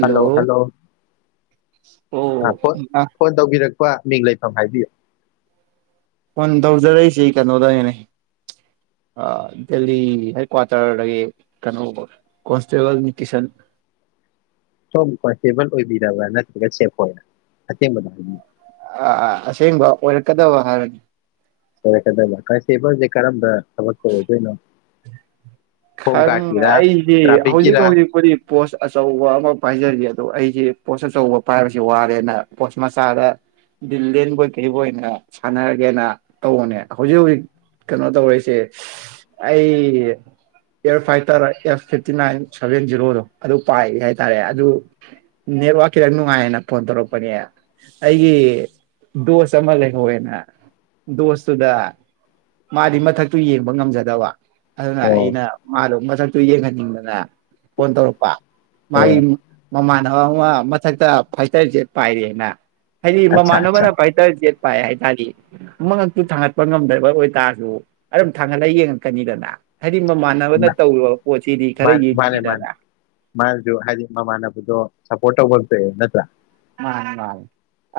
hello hello ꯑ ꯑꯣ ꯄꯣꯠ ꯑ ꯐꯣꯟ ꯇꯧꯕꯤꯔꯛ ꯄꯥ ꯃꯤꯡ ꯂꯩꯐꯝ ꯍꯥꯏꯕꯤꯌꯨ ꯐꯣꯟ ꯇꯧꯖꯔꯛꯏꯁꯤ ꯀꯩꯅꯣꯗꯒꯤꯅꯦ ꯑ ꯗꯦꯜꯂꯤ ꯍꯦꯠꯀ꯭ꯋꯥꯇꯔꯗꯒꯤ ꯀꯩꯅꯣ ꯕ ꯀꯣꯟꯁꯇꯦꯕꯜ ꯅꯤꯀꯤꯁꯟ ꯁꯣꯝ ꯀꯣꯟꯁꯇꯦꯕꯜ ꯑꯣꯏꯕꯤꯔꯕ꯭ꯔꯥ ꯅꯠꯇ꯭ꯔꯒ ꯁꯦꯐꯣꯏꯔꯥ ꯑꯁꯦꯡꯕꯗꯣ ꯍꯥꯏꯕꯤꯌꯨ ꯑꯥ ꯑꯥ ꯑꯁꯦꯡꯕ ꯑꯣꯏꯔꯛꯀꯗꯕ ꯍꯥꯏꯔꯅꯤ ꯑꯣꯏꯔꯛꯀꯗꯕ ꯀꯟꯁꯇꯦꯕꯜꯖꯦ ꯀꯔꯝꯕ ꯊꯕꯛꯇ ꯑꯣꯏꯗꯣꯏꯅꯣ ꯍꯣꯝ ꯈꯪ ꯒꯥꯔꯗꯀꯤꯔꯥ ꯑꯩꯗꯤ ꯍꯧꯖꯤꯛ ꯇ꯭ꯔꯥꯐꯤꯛꯀꯤꯔꯥ ꯍꯧꯖꯤꯛꯄꯨꯗꯤ ꯄꯣꯁ ꯑꯆꯧꯕ ꯑꯃ ꯄꯥꯏꯖꯔꯤ ꯑꯗꯣ ꯑꯩꯁꯦ ꯄꯣꯁ ꯑꯆꯧꯕ ꯄꯥꯏꯕꯁꯤ ꯋꯥꯔꯦꯅ ꯄꯣꯁ ꯃꯆꯥꯗ ꯗꯤꯂꯦꯟꯕꯣꯏ ꯀꯩꯕꯣꯏꯅ ꯁꯥꯟꯅꯔꯒꯦꯅ ꯇꯧꯕꯅꯦ ꯍꯧꯖꯤꯛ ꯍꯧꯖꯤꯛ ꯀꯩꯅꯣ ꯇꯧꯔꯤꯁꯦ ꯑꯩ year fighter F fifty nine seven ꯖꯦꯔꯣꯗꯣ ꯑꯗꯨ ꯄꯥꯏꯔꯤ ꯍꯥꯏꯇꯥꯔꯦ ꯑꯗꯨ ꯅꯦꯠꯋꯥꯛ ꯈꯤꯇꯪ ꯅꯨꯡꯉꯥꯏꯌꯦꯅ ꯐꯣꯟ ꯇꯧꯔꯛꯄꯅꯦ ꯑꯩꯒꯤ ꯗꯣꯁ ꯑꯃ ꯂꯩꯍꯧꯋꯦꯅ ꯗꯣꯁꯇꯨꯗ ꯃꯥꯗꯤ ꯃꯊꯛꯇꯨ ꯌꯦꯡꯕ ꯉꯝꯖꯗꯕ ꯑꯗꯨꯅ ꯑꯣ ꯑꯩꯅ ꯃꯊꯛꯇꯨ ꯌꯦꯡꯍꯟꯅꯤꯡꯗꯅ ꯐꯣꯟ ꯇꯧꯔꯛꯄ ꯃꯥꯏ ꯑꯣ ꯏꯝ ꯃꯃꯥꯟꯅꯕ ꯑꯃ ꯃꯊꯛꯇ ꯐꯥꯏꯇꯔꯖꯦꯠ ꯄꯥꯏꯔꯦꯅ ꯍꯥꯏꯗꯤ ꯑꯠꯆꯥ ꯑꯠꯆꯥ ꯃꯃꯥꯟꯅꯕꯅ ꯐꯥꯏꯇꯔꯖꯦꯠ ꯄꯥꯏ ꯍꯥꯏꯇꯥꯥꯔꯤ ꯃꯉꯛꯇꯨ ꯊꯥꯡꯒꯠꯄ ꯉꯝꯗ꯭ꯔꯕ ꯑꯣꯏꯇꯥꯔꯁꯨ ꯑꯗꯨꯝ ꯊꯥꯡꯒꯠꯂ ꯌꯦꯡꯉꯛꯀꯅꯤꯗꯅ ꯍꯥꯏꯗꯤ ꯃꯃꯥꯟꯅꯕ ꯃꯥ ꯃꯥ ꯃꯥꯅꯤ ꯃꯥꯅꯤ ꯃꯥꯁꯨ ꯍꯥꯏꯗꯤ ꯃꯃꯥꯟꯅꯕꯗꯣ ꯁꯄꯣꯔꯠ ꯇꯧꯕꯝꯖꯦ ꯅꯠꯇ꯭ꯔ ꯑ ꯃꯥꯟ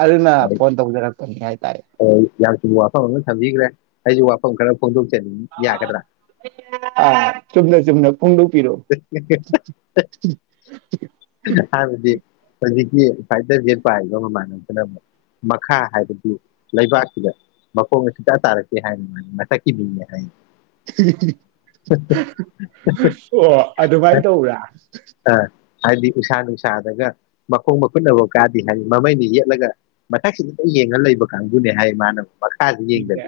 ꯑꯗꯨꯅ ꯐꯣꯟ ꯇꯧꯖꯔꯛꯄꯅꯤ ꯍꯥꯏ ꯑꯥ ꯌꯥꯝ ꯆꯨꯝꯕ ꯋꯥꯐꯝ ꯑꯃ ꯊꯝꯕꯤꯒ꯭ꯔꯦ ꯑꯩꯖꯨ ꯋꯥ ꯐꯝ ꯈꯔ ꯐꯣꯡꯗꯣꯛ [unintelligible] ꯆꯨꯝꯅ ꯆꯨꯝꯅ ꯐꯣꯡꯗꯣꯛꯄꯤꯔꯛꯑꯣ [unintelligible] ꯍꯥꯢꯕ ꯨꯗꯤ ꯑꯈꯣꯢꯒꯤ ꯃꯤ ꯐꯥꯏꯇꯔꯖꯦ ꯄꯥꯏꯕ ꯃꯃꯥꯟꯅꯕꯗꯨꯅ ꯃꯨꯛ ꯃꯈꯥ ꯍꯥꯏꯕꯗꯤ ꯂꯩꯕꯥꯛꯁꯤꯗ ꯃꯈꯣꯡꯒ ꯁꯨꯛꯇ ꯇꯥꯔꯛꯇꯦ ꯍꯥꯏꯅ ꯃꯥ ꯃꯊꯛꯀꯤ ꯃꯤꯅꯦ ꯍꯥꯏ ꯑꯣ ꯑꯣ ꯑꯗꯨꯃꯥꯏ ꯇꯧꯕ꯭ꯔꯥ ꯑꯥ ꯍꯥꯏꯗꯤ ꯎꯁꯥ ꯅꯨꯡꯁꯥꯗꯒ ꯃꯈꯣꯡ ꯃꯈꯨꯠꯅꯕꯥꯎ ꯀꯥꯗꯦ ꯍꯥꯏꯔꯤ ꯃꯃꯩꯩꯅ ꯌꯦꯠꯂꯒ ꯃꯊꯛꯁꯤꯗꯗꯨꯝ ꯌꯦꯡꯉ ꯂꯩꯕ ꯀꯥꯡꯒꯨꯅꯦ ꯍꯥꯏꯌꯦ ꯃꯥꯅ ꯃꯈꯥꯁꯤ ꯏꯍꯦ ꯌꯦꯡꯗꯕꯤ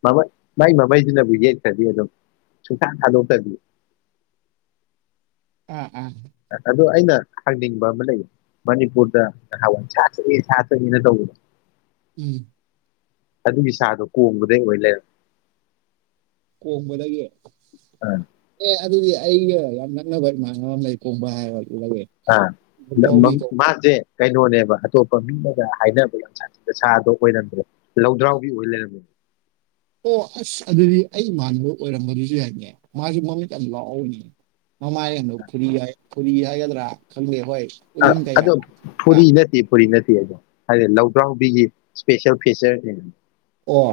[unintelligible] ꯃꯥꯏ ꯃꯃꯩꯁꯤꯅꯕꯨ ꯌꯦꯠꯈ꯭ꯔꯗꯤ ꯑꯗꯨꯝ ꯁꯨꯡꯊꯥ ꯊꯥꯗꯣꯛꯇꯕꯤ ꯑ [unintelligible] ꯑꯩꯅ ꯍꯪꯅꯤꯡꯕ ꯑꯃ ꯂꯩꯌꯦ ꯃꯅꯤꯄꯨꯔꯗ ꯅꯍꯋꯥꯏ ꯁꯥ ꯊꯣꯛꯑꯦ ꯁꯥ ꯊꯣꯛꯑꯦꯅ ꯇꯧꯕꯗꯣ ꯎꯝ ꯑꯗꯨꯒꯤ ꯁꯥꯗꯣ ꯀꯣꯡꯕꯗꯩ ꯑꯣꯏ ꯂꯩꯔꯝꯃꯦ ꯀꯣꯡꯕꯗꯒꯤ ꯑꯦ ꯑꯗꯨꯗꯤ ꯑꯩꯒ ꯌꯥꯝ ꯅꯛꯅꯕ ꯏꯃꯥꯟꯅꯕ ꯑꯃ ꯂꯩ ꯀꯣꯡꯕ ꯍꯥꯏꯔ [unintelligible] ꯃꯥꯁꯦ ꯀꯩꯅꯣꯅꯦꯕ ꯑꯇꯣꯞꯄ ꯃꯤꯅꯒ ꯍꯥꯏꯅꯕ ꯌꯥꯝ ꯁꯥꯠꯊꯤꯕ ꯁꯥꯗꯣ ꯑꯣꯏꯔꯝꯗ꯭ꯔꯦ ꯂꯧꯗ꯭ꯔꯥꯎꯕꯤ ꯑꯣꯏ ꯂꯩꯔꯝꯃꯦ ꯑꯣ ꯑꯁ ꯑꯗꯨꯗꯤ ꯑꯩ ꯏꯃꯥꯟꯅꯕ ꯑꯣꯏꯔꯝꯕꯗꯨꯁꯨ ꯌꯥꯏꯅꯦ ꯃꯥꯁꯨ ꯃꯃꯤꯠ ꯌꯥꯝ ꯂꯥꯎꯕꯅꯤ ꯃꯃꯥꯏ ꯑꯗ ꯈꯨꯔꯤꯒꯥꯏ ꯐꯨꯔꯤ ꯍꯥꯏꯒꯗ꯭ꯔꯥ ꯈꯪꯗꯦ ꯍꯣꯏ ꯑ ꯎꯔꯤꯡ ꯀꯩꯀꯥ ꯑꯗꯣ ꯌꯥꯎꯕ꯭ꯔꯥ ꯐꯨꯔꯤ ꯅꯠꯇꯦ ꯐꯨꯔꯤ ꯅꯠꯇ ꯇꯦꯗꯣ ꯍꯥꯏꯗꯤ ꯂꯧꯗ꯭ꯔꯥꯎꯕꯤꯒꯤ ꯏꯁꯄꯦꯁꯦꯜ ꯐꯤꯆꯔꯅꯦ ꯑꯣ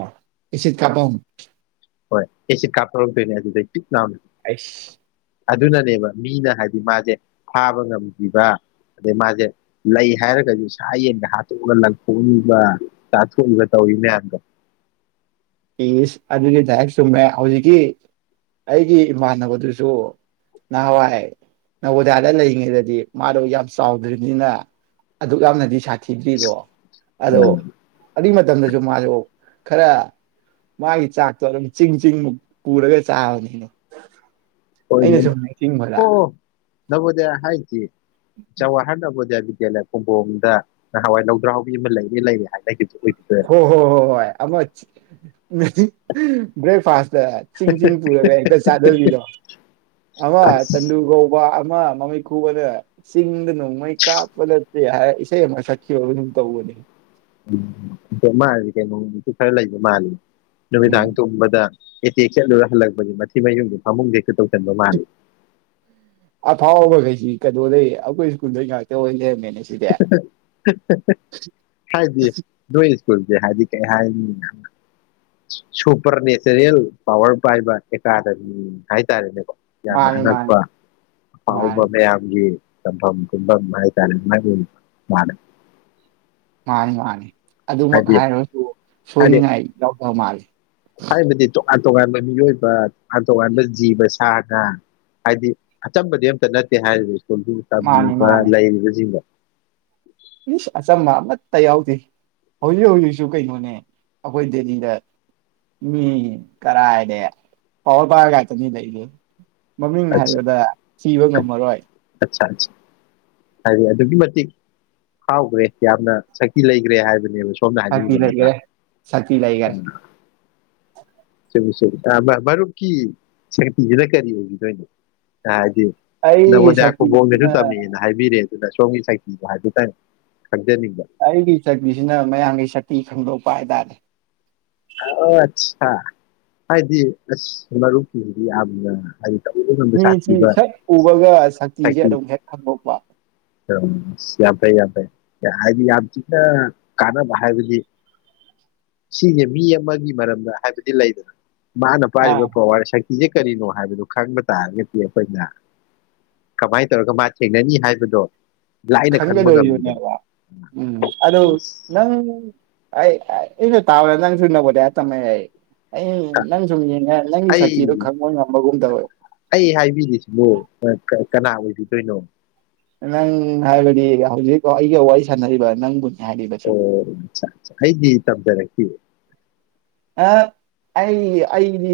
ꯏꯁꯤꯠ ꯀꯥꯄꯝ ꯍꯣꯏ ꯑꯦꯁꯤꯠ ꯀꯥꯞꯊꯣꯔꯛ ꯇꯣꯏꯅꯦ ꯑꯗꯨꯗꯩ ꯄꯤꯠ ꯂꯥꯎꯅ ꯑꯩꯁ ꯑꯗꯨꯅꯅꯦꯕ ꯃꯤꯅ ꯍꯥꯏꯗꯤ ꯃꯥꯁꯦ ꯐꯥꯕ ꯉꯝꯈꯤꯕ ꯑꯗꯩ ꯃꯥꯁꯦ ꯂꯩ ꯍꯥꯏꯔꯒꯗꯤ ꯁꯥ ꯌꯦꯟꯒ ꯍꯥꯠꯇꯣꯛꯑꯒ ꯂꯪꯊꯣꯛꯑꯝꯃꯤꯕ ꯆꯥꯊꯣꯛꯏꯕ ꯇꯧꯏ ꯃꯌꯥꯝꯗꯣ ꯏꯁ ꯑꯗꯨꯒꯤ ꯗꯥꯏꯔꯦꯛ ꯆꯨꯝꯃꯦ ꯍꯧꯖꯤꯛꯀꯤ ꯑꯩꯒꯤ ꯏꯃꯥꯟꯅꯕꯗꯨꯁꯨ ꯅꯍꯥꯟꯋꯥꯏ ꯅꯕꯣꯗꯤꯌꯥꯗ ꯂꯩꯔꯤꯉꯩꯗꯗꯤ ꯃꯥꯗꯣ ꯌꯥꯝ ꯆꯥꯎꯗ꯭ꯔꯤꯝꯅꯤꯅ ꯑꯗꯨꯛ ꯌꯥꯝꯅꯗꯤ ꯁꯥꯊꯤꯗ꯭ꯔꯤꯗꯣ ꯑ, ꯑꯗꯣ ꯑꯗꯨꯏ ꯃꯇꯝꯗꯁꯨ ꯃꯥꯗꯣ ꯈꯔ ꯃꯥꯒꯤ ꯆꯥꯛꯇꯣ ꯑꯗꯨꯝ ꯆꯤꯡ ꯆꯤꯡꯃꯨꯛ ꯄꯨꯔꯒ ꯆꯥꯕꯅꯤꯅꯦ ꯑꯩꯅ [unintelligible] ꯁꯨꯝ ꯅꯤꯡꯁꯤꯡꯕꯗ ꯆꯋꯥꯍꯔꯗ ꯅꯣꯕꯣꯗꯤꯌꯥ ꯕꯤꯗ꯭ꯌꯥꯂ ꯈꯣꯡꯕꯣꯝꯗ ꯅꯍꯋꯥꯏ ꯂꯧꯗ꯭ꯔꯥꯎꯕꯤ ꯑꯃ ꯂꯩꯔꯦ ꯂꯩꯔꯦ ꯍꯥꯏ ꯍꯣ ꯍꯣ ꯍꯣ ꯍꯣꯏ ꯑꯃ ꯆ [inaudible] ꯕ꯭ꯔꯦꯛꯐꯥꯁꯇ ꯆꯤꯡ ꯆꯤꯡ ꯄꯨꯔꯒ ꯍꯦꯛꯇ ꯆꯥꯗꯕꯤꯗꯣ ꯑꯃ ꯆꯟꯗꯨ ꯑꯁ ꯀꯧꯕ ꯑꯃ ꯃꯃꯤꯠ ꯈꯨꯕꯗ ꯆꯤꯡꯗ ꯅꯣꯡꯃꯩ ꯀꯥꯞꯄ ꯅꯠꯇꯦ ꯍꯥꯏ ꯏꯁꯩ ꯑꯃ ꯁꯛꯈꯤꯕ ꯒꯨꯝ ꯇꯧꯕꯅꯦ [unintelligible] ꯎꯝ ꯅꯨꯃꯤꯗꯥꯡ ꯇꯨꯝꯕꯗ ꯑꯦꯇꯦꯛ ꯆꯠꯂꯨꯔ ꯍꯜꯂꯛꯄꯗꯤ ꯃꯊꯤ ꯃꯌꯨꯝꯗꯤ ꯐꯃꯨꯡꯗꯩ ꯇꯧꯁꯟꯕ ꯃꯥꯜꯂꯤ ꯑꯩꯈꯣꯏꯁꯤ ꯀꯩꯅꯣꯗꯩ ꯂꯩꯩ ꯑꯩꯈꯣꯏ ꯁ꯭ꯀꯨꯜꯗꯩ ꯉꯥꯛꯇ ꯑꯣꯏ ꯂꯩꯔꯝꯃꯦ ꯍꯥꯏꯗꯤ ꯅꯣꯢ ꯁ꯭ꯀꯨꯜꯁꯦ ꯍꯥꯏꯗꯤ ꯀꯩ ꯍꯥꯏꯅꯤ ꯁꯨꯄꯔ ꯅꯦꯆꯔꯦꯜ ꯄꯋꯥꯔ ꯄꯥꯏꯕ ꯑꯦꯀꯗꯁꯤ ꯍꯥꯏꯇꯥꯔꯦꯅꯦꯀꯣ ꯌꯥꯝꯅ ꯃꯥꯅꯤ ꯃꯥꯅꯤ ꯑꯉꯛꯄ ꯑꯐꯥꯎꯕ ꯃꯥꯅꯤ ꯃꯌꯥꯝꯒꯤ ꯁꯝꯕꯝ ꯀꯨꯝꯕꯝ ꯍꯥꯏ ꯇꯥꯔꯦꯅꯦꯀꯣ ꯃꯥꯅꯦ ꯑꯝꯍꯥꯅꯤ ꯑꯗꯨꯃꯛ ꯍꯥꯏꯔꯁꯨ ꯍꯥꯏꯗꯤ ꯁꯣꯏꯅꯤꯡꯉꯥꯏ ꯌꯥꯎꯗꯕ ꯃꯥꯜꯂꯤ ꯍꯥꯏꯕꯗꯤ ꯇꯣꯉꯥꯟꯕ ꯃꯤꯑꯣꯏꯕ ꯇꯣꯉꯥꯟ ꯇꯣꯉꯥꯟꯕ ꯖꯤꯕ ꯁꯥ ꯉꯥ ꯍꯥꯏꯗꯤ ꯑꯆꯝꯕꯗꯤ ꯑꯝꯇ ꯅꯠꯇꯦ ꯍꯥꯏꯗꯤ ꯃꯥꯅꯤ ꯇꯝꯃꯤꯕ ꯂꯩꯔꯤꯕꯁꯤꯡꯗꯣ ꯏꯁꯁ ꯑꯆꯝꯕ ꯑꯃꯠꯇ ꯌꯥꯎꯗꯦ ꯍꯧꯖꯤꯛ ꯍꯧꯖꯤꯛꯁꯨ ꯀꯩꯅꯣꯅꯦ ꯑꯩꯈꯣꯏ ꯗꯦꯜꯂꯤꯗ ꯃꯤ ꯀꯔꯥꯏꯗꯩꯪ ꯄꯋꯥꯔ ꯄꯥꯢꯕ ꯉꯥꯛꯇꯅꯤ ꯂꯩꯖꯦ ꯃꯃꯤꯡ ꯑꯠꯆꯥ ꯍꯥꯏꯕꯗ ꯊꯤꯕ ꯉꯝꯃꯔꯣꯏ ꯥꯏ ꯍꯥꯏꯗꯤ ꯑꯗꯨꯛꯀꯤ ꯃꯇꯤꯛ ꯐꯤꯎꯒ꯭ꯔꯦ ꯌꯥꯝꯅ ꯁꯛꯇꯤ ꯂꯩꯒ꯭ꯔꯦ ꯍꯥꯏꯕꯅꯦꯕ ꯁꯣꯝꯅ ꯁꯛꯇꯤ ꯍꯥꯏꯅꯤꯡꯉꯤꯕ ꯅꯠꯇ꯭ꯔꯥ ꯂꯩꯒ꯭ꯔꯦ ꯁꯛꯇꯤ ꯂꯩꯒ꯭ꯔꯦ ꯃꯔꯨꯞꯀꯤ ꯁꯛꯇꯤꯁꯤꯅ ꯀꯔꯤ ꯑꯣꯏꯕꯤꯗꯣꯏꯅꯣ ꯍꯥꯏꯗꯤ ꯑꯩꯒꯤ ꯅꯕꯣꯗꯤꯌꯥ ꯁꯛꯇꯤꯁꯤꯅ ꯈꯨꯝꯕꯣꯡꯒꯤꯗꯁꯨ ꯇꯝꯃꯤꯅ ꯍꯥꯏꯕꯤꯔꯦ ꯁꯣꯡꯒꯤ ꯁꯛꯇꯤꯗꯣ ꯍꯥꯏꯕ ꯇꯪ ꯑꯩꯒꯤ ꯁꯛꯇꯤꯁꯤꯅ ꯃꯌꯥꯝꯒꯤ ꯁꯛ ꯇꯤ ꯈꯟꯗꯣꯛꯄ ꯍꯥꯏꯇꯥꯔꯦ ꯑꯣ ꯑꯆꯥ ꯍꯥꯏꯗꯤ ꯑꯁ ꯃꯔꯨꯞꯀꯤ ꯌꯥꯝꯅ ꯇꯧꯕ ꯉꯝꯕ ꯃꯤꯁꯤ ꯁꯥꯊꯤꯕ ꯍꯦꯛ ꯎꯕꯒ ꯁꯛꯇꯤꯁꯦ ꯁꯛꯇꯤ ꯑꯗꯨꯝ ꯍꯦꯛ ꯈꯟꯗꯣꯛꯄ ꯌꯥꯝ ꯐꯩ ꯌꯥꯝ ꯐꯩ ꯍꯥꯏꯗꯤ ꯌꯥꯝ ꯊꯤꯅ ꯀꯥꯟꯅꯕ ꯍꯥꯏꯕꯗꯤ ꯁꯤꯁꯦ ꯃꯤ ꯑꯃꯒꯤ ꯃꯔꯝꯗ ꯍꯥꯏꯕꯗꯤ ꯂꯩꯗꯅ ꯃꯥꯅ ꯑꯥ ꯄꯥꯢꯔꯤꯕ ꯄꯋꯥꯔ ꯁꯛ ꯁꯤꯁꯦ ꯀꯔꯤꯅꯣ ꯍꯥꯏꯕꯗꯨ ꯈꯪꯕ ꯇꯥꯔꯒꯗꯤ ꯑꯩꯈꯣꯏꯅ ꯀꯃꯥꯏꯅ ꯇꯧꯔꯒ ꯃꯥ ꯊꯦꯡꯅꯅꯤ ꯍꯥꯏꯕꯗꯣ ꯂꯥꯏꯅ ꯈꯪꯕ ꯉꯝꯃꯤꯗꯅ ꯈꯪꯒꯗꯣꯔꯤꯕꯅꯦꯕ ꯎꯝ ꯑꯗꯨ ꯅꯪ ꯑꯩꯅ ꯇꯥꯥꯕꯗ ꯅꯪꯁꯨꯨ ꯅꯕꯣꯗ꯭ꯌꯥ ꯇꯝꯃꯒꯑꯦ ꯍꯥꯏꯌꯦ ꯑꯩ ꯅꯪ ꯁꯨꯝ ꯌꯦꯡꯉ ꯅꯪꯒꯤ ꯑꯩ ꯁꯛꯇꯤꯗꯣ ꯈꯪꯕ ꯉꯝꯕꯒꯨꯝ ꯇꯧꯋꯦ ꯑꯩ ꯍꯥꯏꯕꯤꯔꯤꯁꯤꯕꯨ ꯀꯅꯥ ꯑꯣꯏꯕꯤꯗꯣꯏꯅꯣ ꯅꯪ ꯍꯥꯏꯕꯗꯤ ꯍꯧꯖꯤꯛ ꯑꯩꯒ ꯋꯥꯔꯤ ꯁꯥꯟꯅꯔꯤꯕ ꯅꯪꯕꯨ ꯑꯣ ꯆꯥ ꯆꯥ ꯑꯩꯗꯤ ꯇꯝꯖꯔꯛ ꯎ ꯑꯩ ꯑꯩꯗꯤ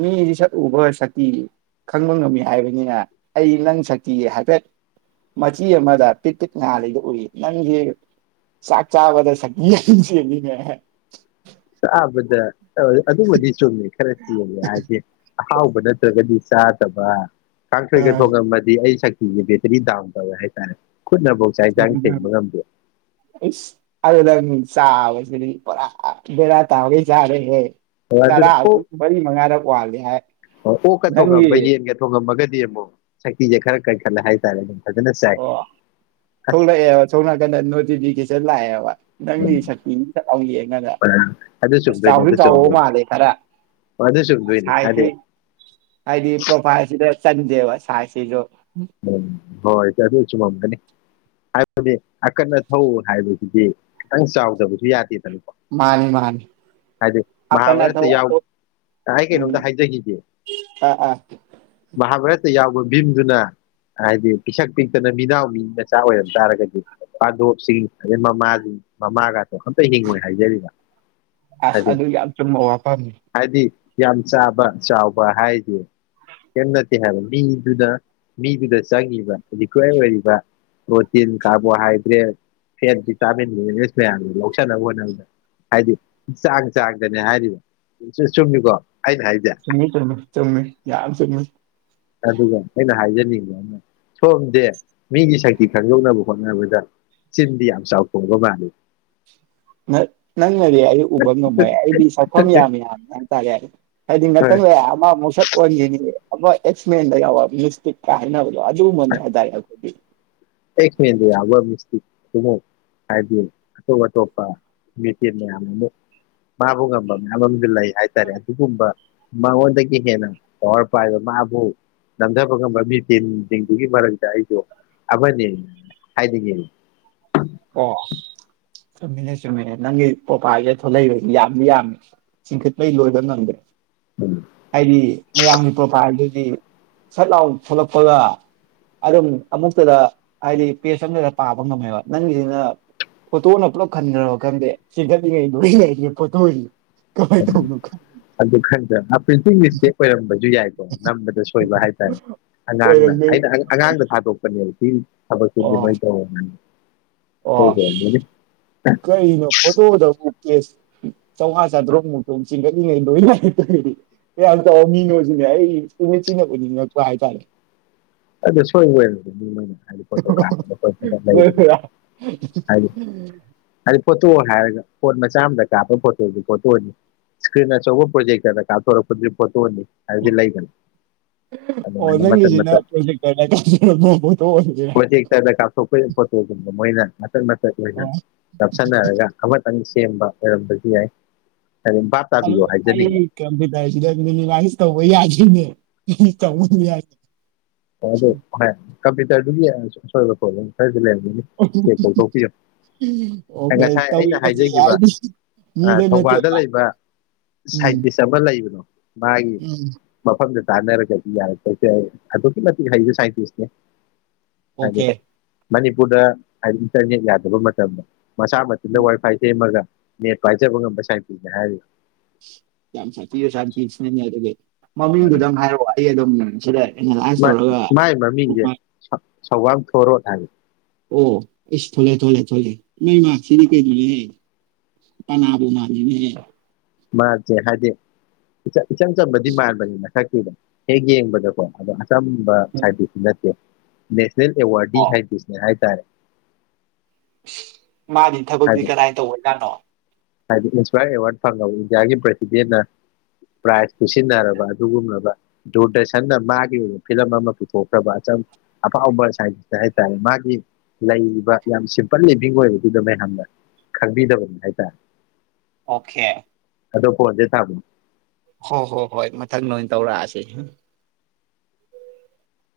ꯃꯤꯗꯤ ꯁꯛꯎꯕ ꯁꯛꯇꯤ ꯈꯪꯕ ꯉꯝꯃꯤ ꯍꯥꯏꯕꯅꯤꯅ ꯑꯩ ꯅꯪ ꯁꯛꯇꯤ ꯍꯥꯏꯐꯦꯠ ꯃꯆꯤ ꯑꯃꯗ ꯄꯤꯛ ꯄꯤꯛ ꯉꯥꯜꯂꯤꯗꯨ ꯎꯏ ꯅꯪꯒꯤ ꯆꯥꯛ ꯆꯥꯕꯗ ꯁꯛꯇꯤ ꯌꯥꯝ ꯆꯦꯅꯤꯅꯦ ꯇꯥꯕꯗ ꯑꯗꯨꯕꯨꯗꯤ ꯆꯨꯝꯃꯦ ꯈꯔ ꯆꯦꯜꯂꯦ ꯍꯥꯏꯁꯦ ꯑꯍꯥꯎꯕ ꯅꯠꯇ꯭ꯔꯒꯗꯤ ꯆꯥꯗꯕ ꯀꯥꯡꯁꯣꯏꯒ ꯑ ꯊꯣꯡꯉꯝꯃꯗꯤ ꯑꯩ ꯁꯛ [unintelligible] ꯗꯥꯝ ꯇꯧꯋꯦ ꯍꯥꯏ ꯇꯥꯔꯦ ꯑꯁ ꯅꯡ ꯆꯥꯕꯁꯤꯗꯤ ꯄꯨꯔ ꯕꯦꯔꯥ ꯇꯥꯕꯒꯩ ꯆꯥꯔꯦꯍꯦ ꯑꯣ ꯆꯔꯥ ꯑꯗꯨꯅ ꯑꯗꯨ ꯑꯣꯛ ꯃꯔꯤ ꯃꯉꯥꯔꯛ ꯋꯥꯂꯤ ꯍꯥꯏ ꯅꯪꯒꯤ ꯗꯤ ꯑꯃꯨꯛ ꯁꯛꯇꯤꯁꯦ ꯈꯔ ꯈꯟꯈꯠꯂꯦ ꯍꯥꯏꯇꯥꯔꯦꯅꯦ ꯑꯣ ꯊꯣꯛꯂꯛꯑꯦꯕ ꯑꯁꯣꯝꯅꯥꯀꯟꯗ ꯅꯣꯠꯇꯤꯐꯤꯀꯦꯁꯟ ꯂꯥꯛꯑꯦꯕ ꯅꯪꯒꯤ ꯎꯝ ꯁꯛꯇꯤꯅꯤ ꯗꯥꯎ ꯌꯦꯡꯉꯒ ꯑ- ꯑꯗꯨ ꯑꯁ ꯆꯨꯝꯗꯣꯏꯅꯦ ꯆꯥꯎꯗꯤ ꯑꯗꯨ ꯆꯥꯎꯕ ꯆꯨꯝꯗꯣꯏꯅꯤ ꯃꯥꯜꯂꯦ ꯈꯔ ꯍꯣꯏ ꯑꯗꯨ ꯆꯨꯝꯗꯣꯏꯅꯤ ꯁꯥꯏꯖꯁꯤ ꯍꯥꯏꯗꯤ ꯍꯥꯏꯗꯤ ꯄ꯭ꯔꯣꯐꯥꯏꯜꯁꯤꯗ ꯆꯟꯗꯦꯕ ꯁꯥꯏꯖꯁꯤꯁꯨ ꯎꯝ ꯍꯣꯏ ꯑꯗꯨ ꯆꯨꯝꯃꯝꯒꯅꯤ ꯍꯥꯏꯕꯗꯤ ꯑꯀꯟ ꯑꯊꯧ ꯍꯥꯏꯕꯁꯤꯗꯤ ꯈꯤꯇꯪ ꯆꯥꯎꯗꯕꯗꯤ ꯌꯥꯗꯦꯗꯅ ꯃꯥꯅꯤ ꯃꯥꯅꯤ ꯑꯀꯟ ꯃꯍꯥꯚꯥꯔꯠꯇ ꯌꯥꯎ ꯑꯊꯧ ꯑꯩ ꯎꯝ ꯀꯩꯅꯣꯝꯇ ꯍꯥꯏꯖꯈꯤꯒꯦ ꯑ ꯑ ꯇ ꯌꯥꯎꯕ ꯚꯤꯝꯗꯨꯅ ꯍꯥꯏꯗꯤ ꯄꯤꯁꯛ ꯄꯤꯛꯇꯅ ꯃꯤꯅꯥꯎ ꯃꯤ ꯃꯆꯥ ꯑꯣꯏꯔꯝ ꯇꯥꯔꯒꯗꯤ ꯄꯥꯗꯣꯞꯁꯤꯡ ꯑꯗꯩ ꯃꯃꯥꯁꯤꯡ ꯃꯃꯥꯒ ꯑꯝꯇ ꯍꯤꯡꯉꯣꯏ ꯍꯥꯏꯖꯔꯤꯕ ꯑꯁ ꯍꯥꯏ ꯑꯗꯨ ꯌꯥꯝ ꯆꯨꯝꯕ ꯋꯥꯐꯝꯅꯤ ꯍꯥꯏꯗꯤ ꯌꯥꯝ ꯆꯥꯕ ꯆꯥꯎꯕ ꯍꯥꯏꯗꯤ ꯀꯦꯝ ꯅꯠꯇꯦ ꯍꯥꯏꯕ ꯃꯤꯗꯨꯗ ꯃꯤꯗꯨꯗ ꯆꯪꯉꯤꯕ ꯔꯤꯀ꯭ꯋꯦꯔ ꯑꯣꯏꯔꯤꯕ protein carbohydrate fat vitamins mineral ꯃꯌꯥꯝꯁꯦ ꯂꯧꯁꯤꯟꯅꯕ ꯍꯣꯠꯅꯕꯗ ꯍꯥꯏꯗꯤ ꯆꯥꯡ ꯆꯥꯡꯗꯅꯦ ꯍꯥꯏꯔꯤꯕ ꯆꯨꯝꯃꯤꯀꯣ ꯑꯩꯅ ꯍꯥꯏꯁꯦ ꯆꯨꯃꯤ ꯆꯨꯃꯤ ꯆꯨꯝꯃꯤ ꯌꯥꯝ ꯆꯨꯝꯃꯤ ꯑꯗꯨꯒ ꯑꯩꯅ ꯍꯥꯏꯖꯅꯤꯡꯕꯅ ꯁꯣꯝꯁꯦ ꯃꯤꯒꯤ ꯁꯛꯇꯤ ꯈꯪꯗꯣꯛꯅꯕ ꯍꯣꯠꯅꯕꯗ ꯆꯤꯟꯗꯤ ꯌꯥꯝ ꯆꯥꯎꯊꯣꯛꯕ ꯃꯥꯜꯂꯤ ꯅꯪ ꯅꯗꯤ ꯑꯩ ꯎꯕ ꯉꯝꯃꯣꯏ ꯑꯩꯗꯤ ꯁꯛꯐꯝ ꯌꯥꯝ ꯌꯥꯝꯃꯤ ꯍꯥꯏꯇꯥꯔꯦ ꯍꯥꯏꯗꯤ ꯍꯣꯏ ꯉꯥꯇꯪ ꯂꯩ ꯑꯃ ꯃꯨ ꯁꯠ ꯑꯣꯟꯈꯤꯅꯤ ꯑꯃꯥ ꯑꯦꯛꯁꯃꯦꯟ ꯗ ꯌꯥꯎꯕ ꯃꯤꯁ ꯐꯤꯠ ꯀ ꯍꯥꯏꯅꯕꯗꯨ ꯑꯗꯨꯒꯨꯝꯕꯅꯤ ꯍꯥꯏꯇꯥꯔꯦ ꯑꯩꯈꯣꯏꯗꯤ ꯑꯦꯛꯁꯃꯦꯟꯗ ꯌꯥꯕ ꯃꯤꯁꯇꯤꯛ ꯑꯃ ꯍꯥꯏꯕꯗꯤ ꯑꯇꯣꯞ ꯑꯇꯣꯞꯄ ꯃꯦꯆꯤꯟ ꯃꯌꯥꯝ ꯑꯃꯨ ꯃꯥꯕꯨ ꯉꯝꯕ ꯃꯌꯥꯝ ꯑꯃꯗꯤ ꯂꯩ ꯍꯥꯏꯇꯥꯔꯦ ꯑꯗꯨꯒꯨꯝꯕ ꯃꯉꯣꯟꯗꯒꯤ ꯍꯦꯟꯅ ꯄꯋꯥꯔ ꯄꯥꯏꯕ ꯃꯥꯕꯨ ꯅꯝꯊꯕ ꯉꯝꯕ ꯃꯤꯆꯤꯟꯁꯤꯡꯗꯨꯒꯤ ꯃꯔꯛꯇ ꯑꯩꯁꯨ ꯑꯝꯅꯦ ꯍꯥꯏꯅꯤꯡꯉꯦ ꯑꯣ ꯆꯨꯝꯃꯤꯅꯦ ꯆꯨꯝꯃꯤꯅꯦ ꯅꯪꯒꯤ ꯄ꯭ꯔꯣꯐꯥꯜꯁꯤꯗ ꯊꯣꯛꯂꯛꯏꯁꯦ ꯌꯥꯝꯗꯤ ꯌꯥꯝꯃꯤ ꯆꯤꯡꯈꯠꯄꯩ ꯂꯣꯏꯕ ꯉꯝꯗꯦ ꯎꯝ ꯍꯥꯏꯗꯤ ꯃꯌꯥꯝꯒꯤ ꯄ꯭ꯔꯣꯐꯥꯜꯗꯨ ꯍꯥꯏꯗꯤ ꯁꯠ ꯂꯥꯎꯟ ꯊꯣꯛꯂꯛꯄꯒ ꯑꯗꯨꯝ ꯑꯃꯨꯛꯇꯗ ꯍꯥꯏꯗꯤ ꯄꯦꯁ ꯑꯝꯇꯗ ꯄꯥꯕ ꯉꯝꯃꯦꯕ ꯅꯪꯒꯤꯁꯤꯅ ꯐꯣꯇꯣꯅ ꯄꯨꯂꯞ ꯈꯟꯈ꯭ꯔꯕ ꯈꯟꯗꯦ ꯁꯤ ꯀꯜꯂꯤꯉꯩ ꯐꯣꯇꯣ ꯑꯗꯨ ꯈꯟꯗ꯭ꯔꯥ ꯑ ꯄ꯭ꯔꯤꯟꯇꯤꯡ ꯃꯤꯁꯇꯦꯛ ꯑꯣꯏꯔꯝꯕꯁꯨ ꯌꯥꯏꯀꯣ ꯅꯝꯕꯗ ꯁꯣꯏꯕ ꯍꯥꯏꯇꯥꯔꯦ ꯑꯉꯥꯡꯅ ꯑꯣꯏꯔꯝꯗꯣꯏ ꯑꯩꯅ ꯑꯣꯏꯔꯝꯅꯦ ꯑꯉꯥꯡꯗ ꯊꯥꯗꯣꯛꯄꯅꯦꯕ ꯎꯝ ꯊꯕꯛ ꯄꯨꯟꯕ ꯑꯣ ꯅꯣꯏ ꯇꯧꯔꯣ ꯅꯣꯏ ꯑꯣ ꯀꯔꯤꯅꯣ ꯐꯣꯇꯣꯗꯕꯨ ꯀꯦꯁ ꯆꯥꯝꯃꯉꯥ ꯆꯥꯇ꯭ꯔꯨꯛ ꯃꯨꯛꯇꯣꯡ ꯆꯤꯡꯈꯠꯂꯤꯉꯩ ꯂꯣꯏ ꯂꯥꯛꯛꯇ꯭ꯔꯗꯤ ꯀꯌꯥꯝ ꯇꯧ ꯃꯤꯉꯣꯁꯤꯅꯦ ꯑꯩ ꯏꯠꯁꯤꯤꯟꯅ ꯄꯨꯅꯤꯡꯉꯛꯄ ꯍꯥꯏꯇꯥꯔꯦ ꯑꯗꯨ ꯁꯣꯏ ꯑꯣꯏꯔꯝꯒꯅꯤ ꯍꯥꯏꯗꯤ ꯐꯣꯇꯣ ꯀꯥꯞꯄꯗ ꯈꯣꯠꯄꯗ ꯀꯣꯏꯔꯛ ꯂꯩꯕꯅꯤ ꯇꯣꯏꯔꯥ ꯍꯥꯏꯗꯤ ꯍꯥꯏꯗꯤ ꯐꯣꯇꯣ ꯍꯥꯏꯔꯒ ꯐꯣꯟ ꯃꯆꯥ ꯑꯃꯗ ꯀꯥꯞꯄ ꯐꯣꯇꯣꯗꯨ ꯐꯣꯇꯣꯅꯤ ꯏꯁꯀ꯭ꯔꯤꯟ ꯑꯆꯧꯕ ꯄ꯭ꯔꯣꯖꯦꯛꯇꯗ ꯀꯥꯞꯊꯣꯔꯛꯄꯗꯨ ꯐꯣꯇꯣꯅꯤ ꯍꯥꯏꯗꯤ ꯂꯩꯗꯅ ꯑꯗꯨ ꯑꯣ ꯃꯥꯏꯅ ꯃꯟ ꯃꯇꯠ ꯅꯪꯒꯤꯁꯤꯅ ꯃꯇꯠ [unintelligible] ꯄ꯭ꯔꯣꯖꯦꯛꯇꯔꯗ ꯀꯥꯞꯊꯣꯛꯄ ꯐꯣꯇꯣ ꯀꯣꯏ ꯐꯣ ꯃꯅꯥ ꯃꯇꯠ ꯑꯣ ꯅꯞꯁꯤꯟꯅꯔꯒ ꯑꯃ ꯇꯪ ꯁꯦꯝꯕ ꯑꯣꯏꯔꯝꯕꯗꯤ ꯌꯥꯏ ꯍꯥꯏꯗꯤ ꯚꯥꯞ ꯍꯜꯂꯣ ꯇꯥꯕꯤꯌꯣ ꯍꯥꯏꯖꯅꯤꯡꯕ ꯑꯩ ꯀꯝꯄ꯭ꯌꯨꯇꯔꯁꯤꯗ ꯅꯤꯃꯨꯂꯥꯏꯁ ꯇꯧꯕ ꯌꯥꯁꯤꯅꯦ ꯏ ꯀ ꯎ ꯍꯥꯏꯦ ꯑꯣ ꯑꯗꯨ ꯍꯥꯏ ꯀꯝꯄ꯭ꯌꯨꯇꯔꯗꯨꯒꯤ [unintelligible] ꯆꯦꯛ ꯇꯧꯊꯣꯛꯄꯤꯌꯣ ꯑꯣꯀꯦ ꯉꯁꯥꯏ ꯑꯩꯅ ꯇꯧꯔꯤꯕꯁꯤ ꯍꯥꯏꯖꯈꯤꯕ ꯍꯥꯏꯗꯤ ꯃꯤꯗ ꯊꯧꯕꯥꯜꯗ ꯅꯠꯇꯦꯕ ꯂꯩꯕ ꯎꯝ ꯁꯥꯏꯟꯇꯤꯁ ꯑꯃ ꯂꯩꯕꯅꯣ ꯃꯥꯒꯤ ꯎꯝ ꯃꯐꯝꯐꯝꯗ ꯇꯥꯟꯅꯔꯒꯗꯤ ꯌꯥꯏ [unintelligible] ꯑꯗꯨꯛꯀꯤ ꯃꯇꯤꯛ ꯁꯥꯏꯇꯤꯁꯅꯦ ꯑꯣꯀꯦ ꯃꯅꯤꯄꯨꯔꯗ ꯍꯥꯏꯗꯤ ꯏꯟꯇꯔꯅꯦꯠ ꯌꯥꯗꯕ ꯃꯇꯝꯗ ꯃꯁꯥ ꯃꯊꯟꯟꯗ ꯎꯝ ꯋꯥꯏ ꯐꯥꯏ ꯁꯦꯝꯃꯒ ꯅꯦꯠ ꯄꯥꯏꯖꯕ ꯉꯝꯕ ꯁꯛꯇꯤꯅꯤ ꯍꯥꯏꯔꯤ ꯌꯥꯝ ꯁꯥꯇꯕ ꯁꯥꯏꯟꯇꯤꯁ ꯅꯤꯅꯦ ꯑꯗꯨꯗꯤ ꯃꯃꯤꯡꯗꯨꯗꯪ ꯍꯥꯏꯔꯛꯑꯣ ꯑꯩ ꯑꯗꯨꯝ ꯁꯤꯗꯦ ꯃꯥꯏ ꯃꯃꯤꯡꯁꯦ ꯁꯧ ꯁꯧꯕꯥꯝ ꯄꯔꯣ ꯊꯅꯤ ꯑꯣ ꯑꯦꯁ ꯊꯣꯂꯛꯦ ꯊꯣꯂꯦ ꯊ ꯊꯣꯛꯂꯦ ꯃꯩ ꯃꯥꯁꯤꯗꯤ ꯀꯩꯅꯣꯅꯦ ꯄꯅꯥꯕꯨ ꯃꯥꯜꯂꯤꯅꯦꯍ ꯃꯥꯗꯦ ꯍꯥꯏꯗꯤ ꯏꯆꯝ ꯆꯝꯕꯗꯤ ꯃꯥꯟꯕꯅꯤꯅ ꯁꯛꯇꯤꯕꯅꯤ ꯍꯦꯛ ꯌꯦꯡꯕꯗ ꯀꯣ ꯐꯖꯥꯅ ꯆꯝꯕ ꯍꯥꯏꯕꯗꯤ ꯅꯠꯇꯦ ꯅꯦꯠ ꯁꯅꯦꯜ ꯑꯦꯋꯥꯔꯗꯤ ꯑꯣ ꯍꯥꯏꯐꯤꯁꯅꯦ ꯍꯥꯏꯇꯥꯔꯦ ꯁꯤꯁ ꯃꯥꯗꯤ ꯊꯕꯛꯇꯤ ꯍꯥꯏꯗꯤ ꯀꯗꯥꯥꯏ ꯇꯧꯕꯖꯥꯠꯅꯣ ꯍꯥꯏꯗꯤ ꯏꯟꯁꯄꯥꯌꯔ ꯑꯦꯋꯥꯔꯗ ꯐꯪꯉꯥꯕ ꯏꯟꯗꯤꯌꯥꯒꯤ ꯄ꯭ꯔꯦꯁꯤꯗꯦꯟꯠꯅ ꯄ꯭ꯔꯥꯏꯖ ꯈꯨꯁꯤꯟꯅꯔꯕ ꯑꯗꯨꯒꯨꯝꯂꯕ ꯗꯨꯔꯗꯔꯁꯟꯅ ꯃꯥꯒꯤ ꯑꯣꯏꯕ ꯐꯤꯂꯝ ꯑꯃ ꯄꯨꯊꯣꯛꯈ꯭ꯔꯕ ꯑꯆꯝ ꯑꯐꯥꯎꯕꯥ ꯁꯥꯢꯟꯇꯤꯁꯅꯦ ꯍꯥꯏ ꯇꯔꯦ ꯃꯥꯒꯤ ꯂꯩꯔꯤꯕ ꯌꯥꯝ ꯁꯤꯝꯄꯜ ꯂꯤꯚꯤꯡ ꯑꯣꯏꯕꯗꯨꯗ ꯃꯌꯥꯝꯅ ꯈꯪꯕꯤꯗꯕꯅꯤ ꯍꯥꯏ ꯇꯥꯔꯦ ꯑꯣꯀꯦ ꯑꯗꯣ ꯄꯣꯟꯗꯦ ꯊꯥꯕꯅꯤ ꯍꯣꯏ ꯍꯣꯏ ꯍꯣꯏ ꯃꯊꯪ ꯅꯣꯏꯅ ꯇꯧꯔꯛꯑꯁꯦ